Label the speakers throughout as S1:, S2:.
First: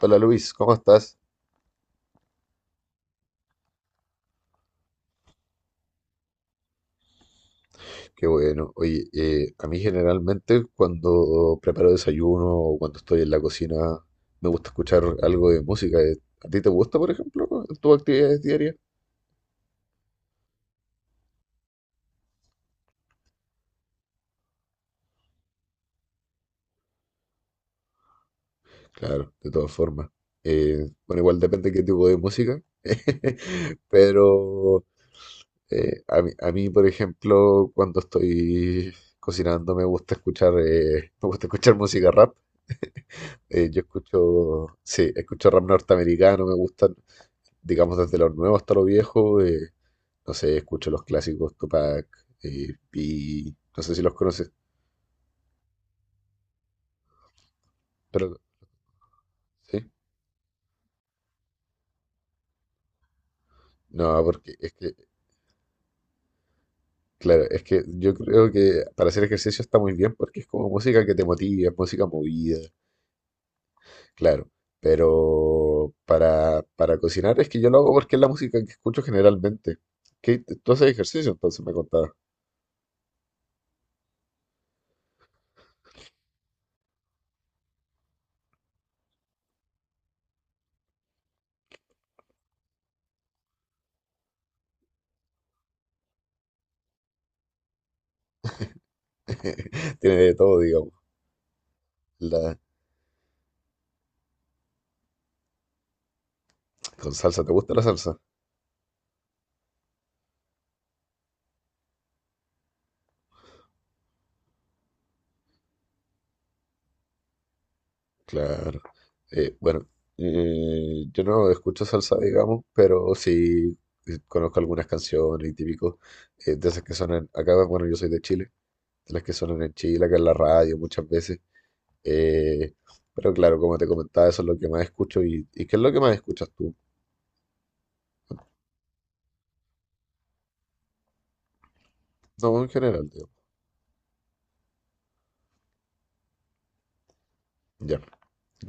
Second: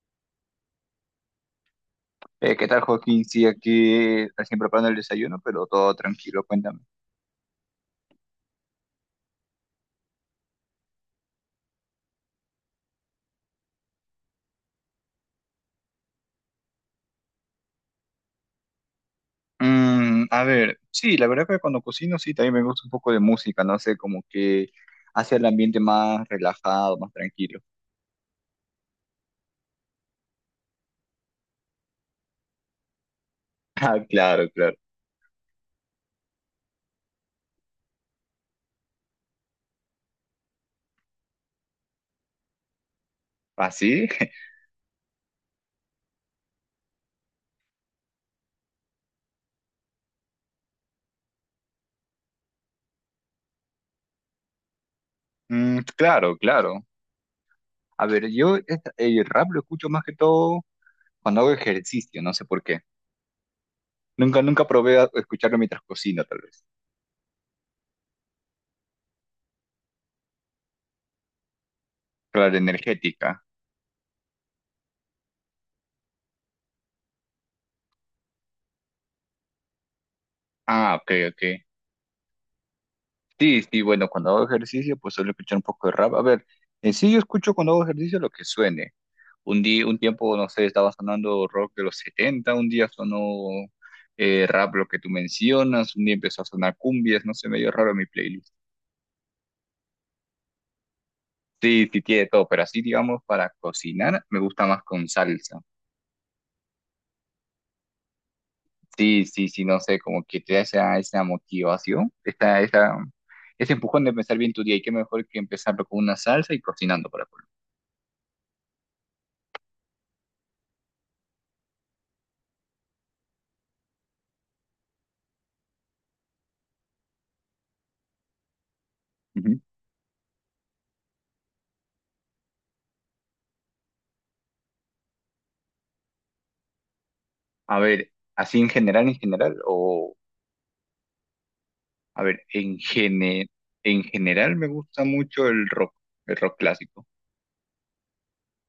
S1: Hola Luis, ¿cómo estás?
S2: ¿Qué tal, Joaquín? Sí, aquí recién preparando el desayuno, pero todo tranquilo, cuéntame.
S1: Qué bueno. Oye, a mí generalmente cuando preparo desayuno o cuando estoy en la cocina me gusta escuchar algo de música. ¿A ti te gusta, por ejemplo, en tus actividades diarias?
S2: Mm, a ver, sí, la verdad que cuando cocino, sí, también me gusta un poco de música, no sé, como que hace el ambiente más relajado, más tranquilo.
S1: Claro, de todas formas. Bueno, igual depende qué tipo de música,
S2: Ah, claro, claro.
S1: pero a mí, por ejemplo, cuando estoy cocinando me gusta escuchar, me gusta escuchar música rap. Yo
S2: ¿Así?
S1: escucho, sí, escucho rap norteamericano, me gusta, digamos, desde lo nuevo hasta lo viejo. No sé, escucho los clásicos Tupac, y no sé si los conoces,
S2: Mm, claro, claro. A ver,
S1: pero
S2: yo el rap lo escucho
S1: sí.
S2: más que todo cuando hago ejercicio, no sé por qué.
S1: No,
S2: Nunca,
S1: porque
S2: nunca
S1: es que,
S2: probé a escucharlo mientras cocino, tal vez.
S1: claro, es que yo creo que para hacer ejercicio está muy bien porque es como música que te motiva, es música movida,
S2: Claro, energética.
S1: claro. Pero para cocinar es que yo lo hago porque es la música que escucho generalmente. ¿Qué, tú haces
S2: Ah, ok,
S1: ejercicio?
S2: ok.
S1: Entonces me contabas.
S2: Sí, sí, bueno, cuando hago ejercicio, pues suelo escuchar un poco de rap. A ver, en sí yo escucho cuando hago ejercicio lo que suene. Un día, un tiempo, no sé, estaba sonando rock de los 70, un día sonó rap lo que tú mencionas, un día empezó a sonar cumbias, no sé, medio raro mi playlist.
S1: Tiene de todo, digamos.
S2: Sí, sí, tiene todo,
S1: La,
S2: pero así, digamos, para cocinar me gusta más con salsa.
S1: con salsa, ¿te gusta la salsa?
S2: Sí, sí, sí, no sé, como que te da esa, esa motivación, esta, esa, ese empujón de empezar bien tu día y qué mejor que empezarlo con una salsa y cocinando para colmo.
S1: Claro. Bueno, yo no escucho salsa, digamos, pero sí, conozco algunas canciones y típicos, de esas que suenan acá. Bueno, yo soy de Chile, de las que suenan en Chile, acá en la radio muchas veces. Eh, pero claro, como te comentaba, eso es lo que más escucho y, ¿y qué es lo que más escuchas tú?
S2: A ver, así en general, o a ver,
S1: No, en general, digo.
S2: en general me gusta mucho el rock clásico.
S1: Ya,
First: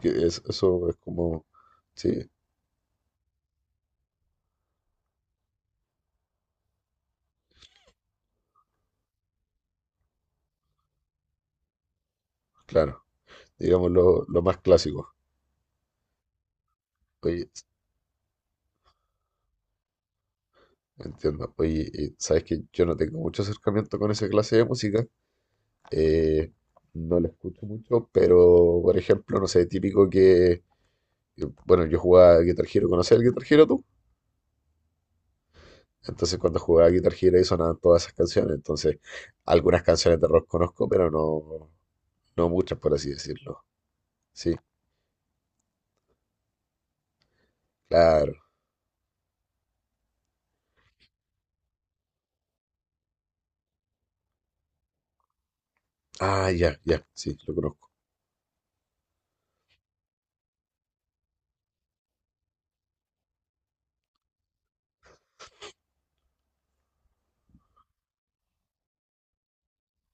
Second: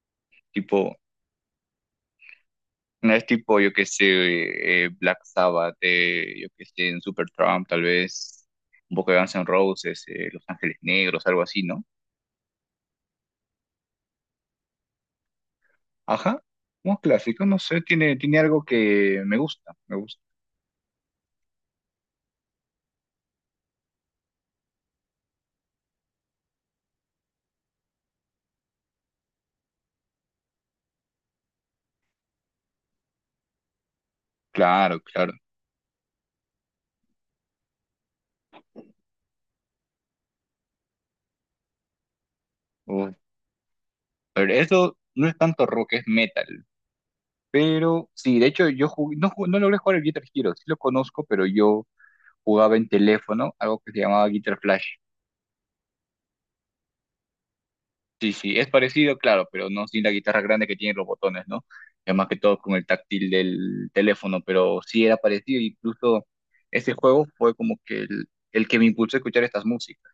S1: eso es
S2: Tipo,
S1: como, sí,
S2: no es tipo, yo qué sé, Black Sabbath, yo qué sé, en Supertramp, tal vez un poco de Guns N' Roses, Los Ángeles Negros, algo así, ¿no?
S1: claro, digamos lo más clásico.
S2: Ajá, un clásico,
S1: Oye,
S2: no sé, tiene, tiene algo que me gusta, me gusta.
S1: entiendo. Oye, y sabes que yo no tengo mucho acercamiento con esa clase de música. Eh, no lo escucho mucho, pero por ejemplo, no sé, típico que, bueno, yo jugaba Guitar Hero, ¿conocías el Guitar Hero tú?
S2: Claro, claro.
S1: Entonces cuando jugaba Guitar Hero ahí sonaban todas esas canciones, entonces algunas canciones de rock conozco, pero no, no muchas, por así
S2: Uf,
S1: decirlo.
S2: pero
S1: Sí,
S2: eso no es tanto rock, es metal. Pero
S1: claro.
S2: sí, de hecho yo no logré jugar el Guitar Hero, sí lo conozco, pero yo jugaba en teléfono, algo que se llamaba Guitar Flash.
S1: Ah, ya, ya, sí, lo conozco.
S2: Sí, sí, es parecido, claro, pero no sin la guitarra grande que tiene los botones, ¿no? Es más que todo con el táctil del teléfono, pero sí era parecido, incluso ese juego fue como que el que me impulsó a escuchar estas músicas.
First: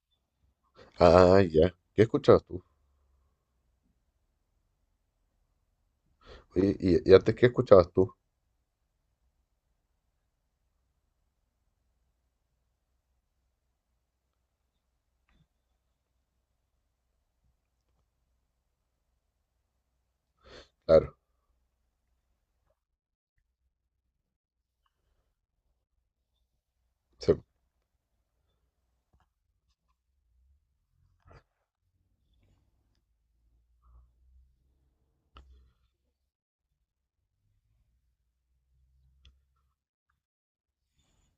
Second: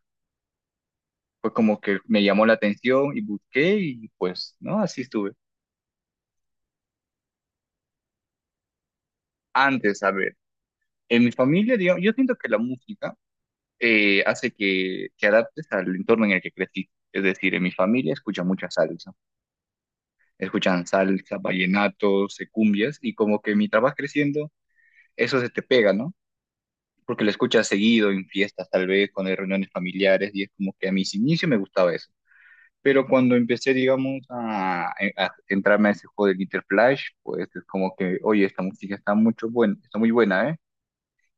S1: Ah,
S2: Fue
S1: ya.
S2: como que
S1: ¿Qué
S2: me
S1: escuchabas
S2: llamó la
S1: tú?
S2: atención y busqué y pues, ¿no? Así estuve.
S1: Oye, y, ¿y antes, qué escuchabas tú?
S2: Antes, a ver, en mi familia, digamos, yo siento que la música hace que te adaptes al entorno en el que creciste. Es decir, en mi familia escuchan mucha salsa, escuchan
S1: Claro.
S2: salsa, vallenatos, cumbias, y como que mientras vas creciendo, eso se te pega, ¿no? Porque lo
S1: Sí.
S2: escuchas seguido en fiestas, tal vez, cuando hay reuniones familiares, y es como que a mis inicios me gustaba eso. Pero cuando empecé, digamos, a entrarme a ese juego del Guitar Flash, pues es como que, oye, esta música está mucho buena, está muy buena, ¿eh?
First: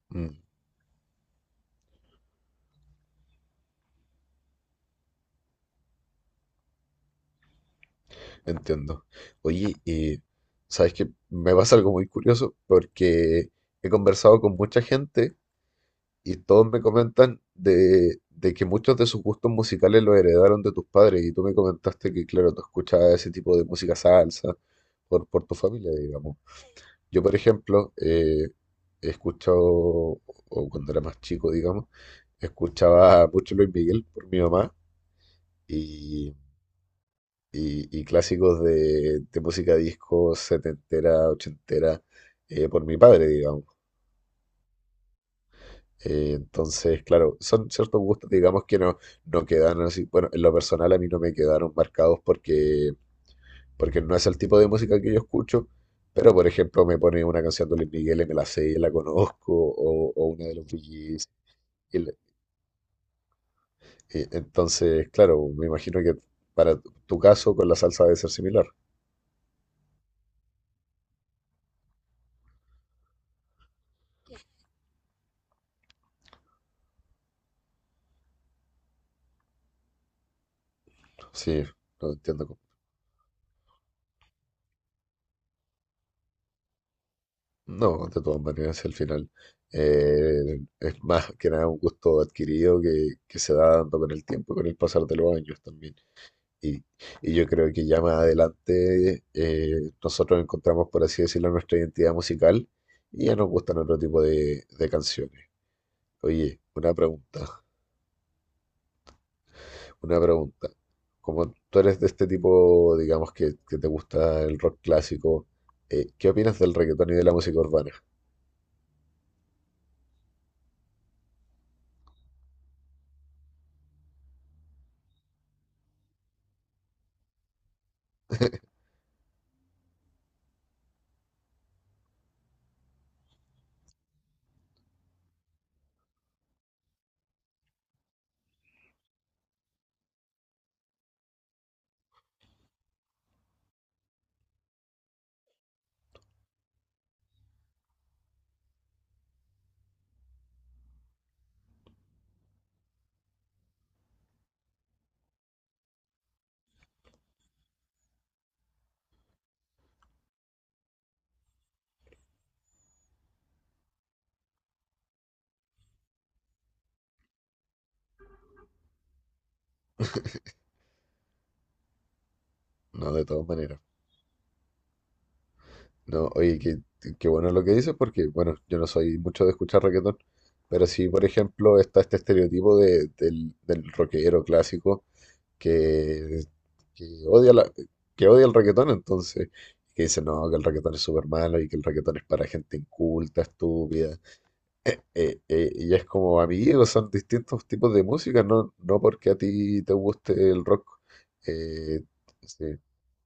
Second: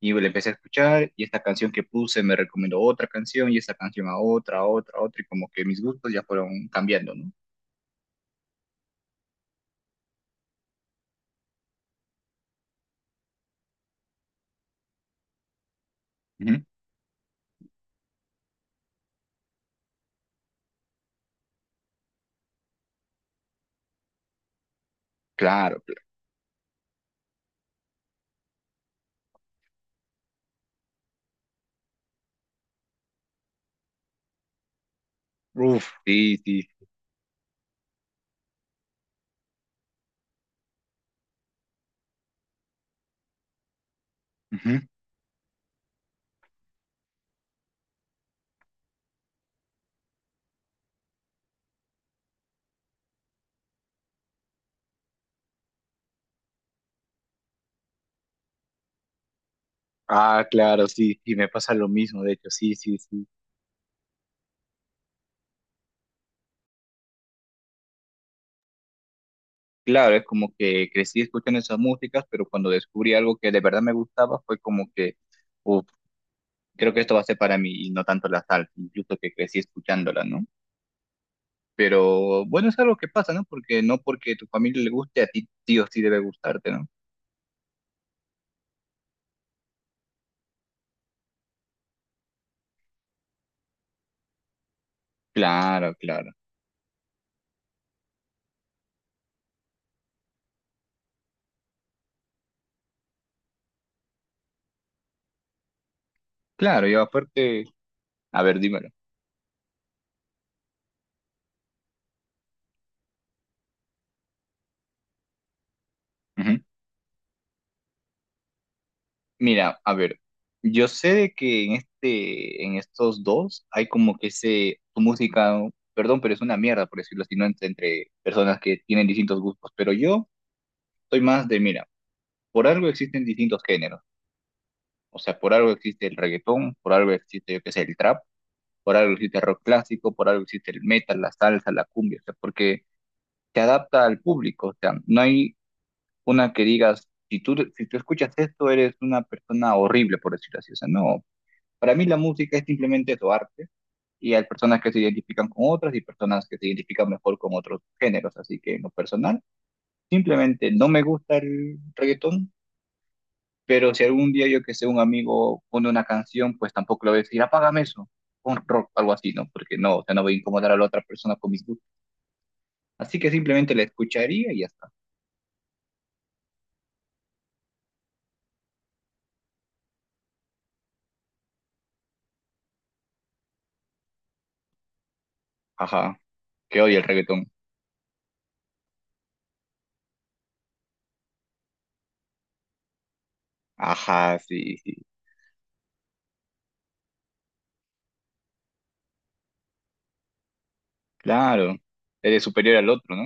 S2: Y le
S1: Mm.
S2: empecé a escuchar y esta canción que puse me recomendó otra canción y esta canción a otra, a otra, a otra y como que mis gustos ya fueron cambiando, ¿no?
S1: Entiendo. Oye, y sabes que me pasa algo muy curioso porque he conversado con mucha gente y
S2: Ujú.
S1: todos me comentan de que muchos de sus gustos musicales los heredaron de tus padres y tú me comentaste que, claro, tú escuchabas ese tipo de música salsa por tu
S2: Claro,
S1: familia,
S2: claro.
S1: digamos. Yo, por ejemplo, he escuchado, o cuando era más chico, digamos, escuchaba mucho Luis Miguel por mi mamá
S2: Uf, sí, sí.
S1: y clásicos de música disco setentera, ochentera, por mi padre, digamos.
S2: Ujú.
S1: Entonces, claro, son ciertos gustos, digamos, que no, no quedan así. Bueno, en lo personal a mí no me quedaron marcados porque, porque no es el tipo de música que yo escucho, pero por ejemplo me pone una canción de Luis Miguel y me la sé y la conozco, o una
S2: Ah,
S1: de los Bee
S2: claro, sí,
S1: Gees,
S2: y me pasa lo
S1: y
S2: mismo, de hecho, sí, sí, sí.
S1: entonces, claro, me imagino que para tu tu caso con la salsa debe ser similar.
S2: Claro, es como que crecí escuchando esas músicas, pero cuando descubrí algo que de verdad me gustaba fue como que, uf, creo que esto va a ser para mí y no tanto la salsa, incluso que crecí escuchándola, ¿no?
S1: Sí, no
S2: Pero
S1: entiendo.
S2: bueno, es algo que pasa, ¿no? Porque no porque tu familia le guste, a ti sí o sí debe gustarte, ¿no?
S1: No, de todas maneras, si al final es más que nada un gusto adquirido que se va dando con el tiempo, con el pasar de los años
S2: Claro,
S1: también.
S2: claro.
S1: Y, y yo creo que ya más adelante nosotros encontramos, por así decirlo, nuestra identidad musical y ya nos gustan otro tipo de canciones. Oye,
S2: Claro, y
S1: una pregunta,
S2: aparte, a ver, dímelo.
S1: una pregunta. Como tú eres de este tipo, digamos, que te gusta el rock clásico, ¿qué opinas
S2: Ujú.
S1: del reggaetón y de la música urbana?
S2: Mira, a ver, yo sé de que en este, en estos dos hay como que ese, tu música, ¿no? Perdón, pero es una mierda, por decirlo así, no entre personas que tienen distintos gustos, pero yo soy más de, mira, por algo existen distintos géneros, o sea, por algo existe el reggaetón, por algo existe, yo qué sé, el trap, por algo existe el rock clásico, por algo existe el metal, la salsa, la cumbia, o sea, porque se adapta al público, o sea, no hay una que digas, si tú escuchas esto, eres una persona horrible, por decirlo así. O sea, no, para mí la música es simplemente eso, arte, y hay personas que se identifican con otras y personas que se identifican mejor con otros géneros. Así que en lo personal, simplemente no me gusta el reggaetón, pero si algún día yo que sé, un amigo pone una canción, pues tampoco lo voy a decir, apágame eso. Un rock, algo así, ¿no? Porque no, o sea, no voy a incomodar a la otra persona con mis gustos.
S1: No,
S2: Así
S1: de
S2: que
S1: todas
S2: simplemente
S1: maneras.
S2: la escucharía y ya está.
S1: No, oye, qué, qué bueno lo que dices, porque, bueno, yo no soy mucho de escuchar reggaetón, pero sí, por ejemplo, está este estereotipo del, del rockero clásico
S2: Ajá,
S1: que,
S2: que odia el
S1: que
S2: reggaetón.
S1: odia la, que odia el reggaetón, entonces, que dice, no, que el reggaetón es súper malo y que el reggaetón es para gente inculta, estúpida.
S2: Ajá, sí, sí.
S1: Y es como, amigos, son distintos tipos de música, no, no porque a ti te guste el rock.
S2: Claro,
S1: eh,
S2: eres
S1: sí.
S2: superior al otro, ¿no?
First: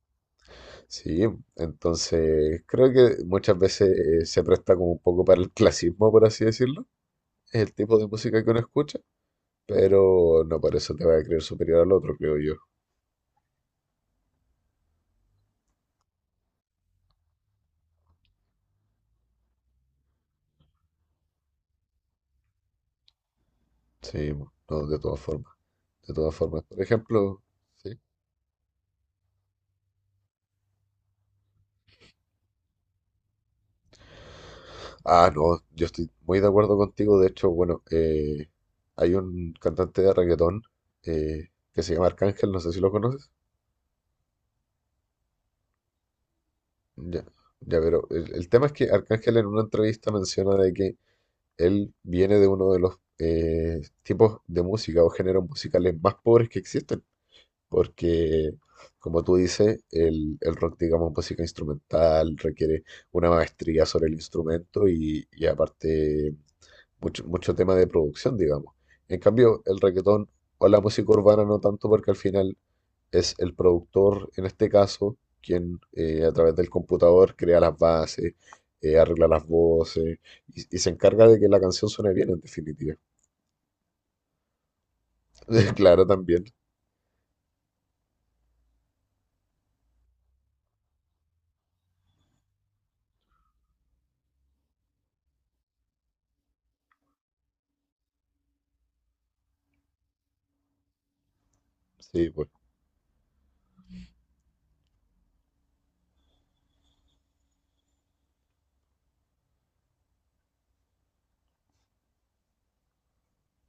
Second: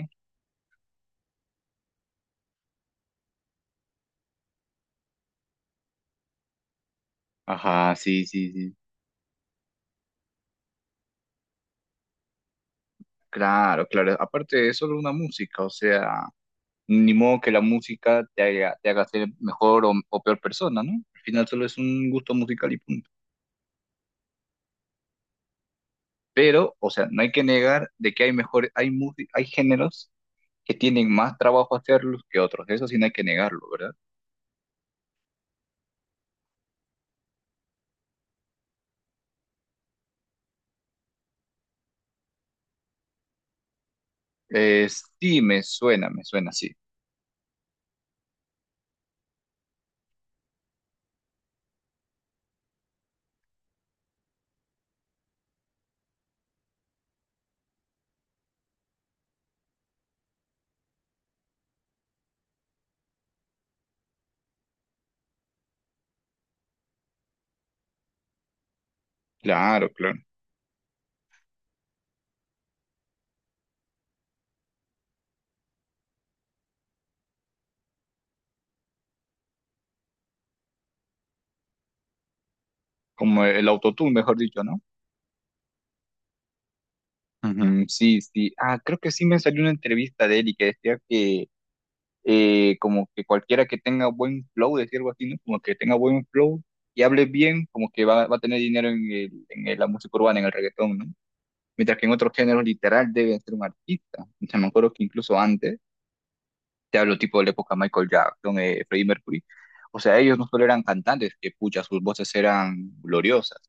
S1: Sí, entonces creo que muchas veces se presta como un poco para el clasismo, por así decirlo, es el
S2: Ajá,
S1: tipo de
S2: sí,
S1: música que
S2: sí,
S1: uno
S2: sí.
S1: escucha, pero no por eso te va a creer superior al otro, creo yo.
S2: Claro, claro. Aparte, es solo una música, o sea, ni modo que la música te haga ser mejor o peor persona, ¿no? Al final solo es un gusto musical y punto.
S1: Sí, no, de todas formas, de todas formas.
S2: Pero,
S1: Por
S2: o sea, no hay
S1: ejemplo,
S2: que negar
S1: sí.
S2: de que hay mejores, hay géneros que tienen más trabajo hacerlos que otros. Eso sí no hay que negarlo, ¿verdad?
S1: Ah, no, yo estoy muy de acuerdo contigo, de hecho, bueno, hay un cantante de reggaetón, que se llama Arcángel, no sé si lo conoces.
S2: Eh, sí, me suena, sí.
S1: Ya, ya, pero el tema es que Arcángel en una entrevista menciona de que él viene de uno de los, tipos de música o géneros musicales más pobres que existen, porque, como tú dices, el rock, digamos, música instrumental requiere una maestría sobre el instrumento y aparte mucho, mucho tema de producción, digamos. En cambio, el
S2: Claro, claro.
S1: reggaetón o la música urbana no tanto porque al final es el productor, en este caso, quien, a través del computador crea las bases, arregla las voces y se encarga de que la canción suene bien, en definitiva.
S2: Como el autotune, mejor dicho, ¿no?
S1: Claro, también.
S2: Ujú, sí, sí. Ah, creo que sí me salió una entrevista de él y que decía que como que cualquiera que tenga buen flow, decir algo así, ¿no? Como que tenga buen flow y hable bien, como que va, va a tener dinero en la música urbana, en el reggaetón, ¿no? Mientras que en
S1: Sí,
S2: otros
S1: pues,
S2: géneros literal debe ser un artista. O sea, me acuerdo que incluso antes, te hablo tipo de la época Michael Jackson, Freddie Mercury, o sea, ellos no solo eran cantantes, que pucha, sus voces eran gloriosas.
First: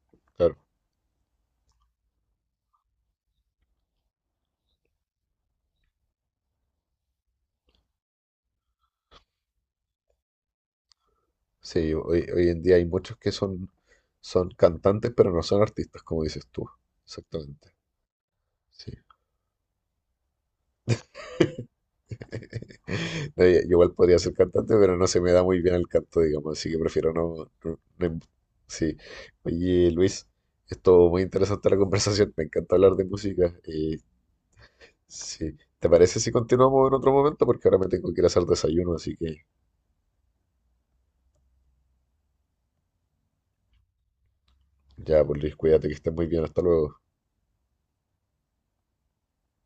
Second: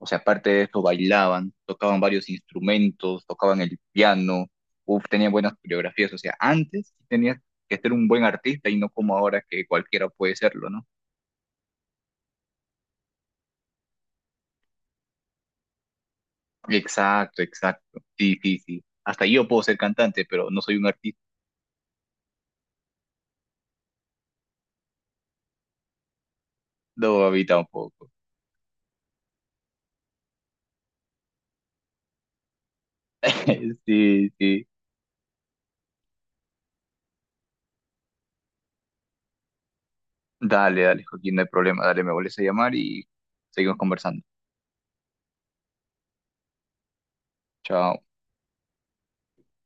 S2: O sea, aparte
S1: claro.
S2: de eso, bailaban, tocaban varios instrumentos, tocaban el piano, uf, tenían buenas coreografías. O sea, antes tenías que ser un buen artista y no como ahora que cualquiera puede serlo, ¿no?
S1: Sí, hoy, hoy en día hay muchos que son, son cantantes, pero no son artistas, como dices tú.
S2: Exacto,
S1: Exactamente.
S2: exacto. Sí, sí, sí.
S1: Sí.
S2: Hasta yo puedo ser cantante, pero no soy un artista.
S1: No, yo igual podría ser cantante, pero no se me da muy bien el canto, digamos, así que prefiero
S2: No, a mí
S1: no,
S2: tampoco.
S1: Sí. Oye, Luis, esto muy interesante la conversación, me encanta hablar de música.
S2: Sí, sí.
S1: Sí. ¿Te parece si continuamos en otro momento? Porque ahora me tengo que ir a hacer desayuno, así que
S2: Dale, dale, Joaquín, no hay problema. Dale, me vuelves a llamar y seguimos conversando.
S1: ya, pues Luis, cuídate, que estés muy bien, hasta luego.
S2: Chao.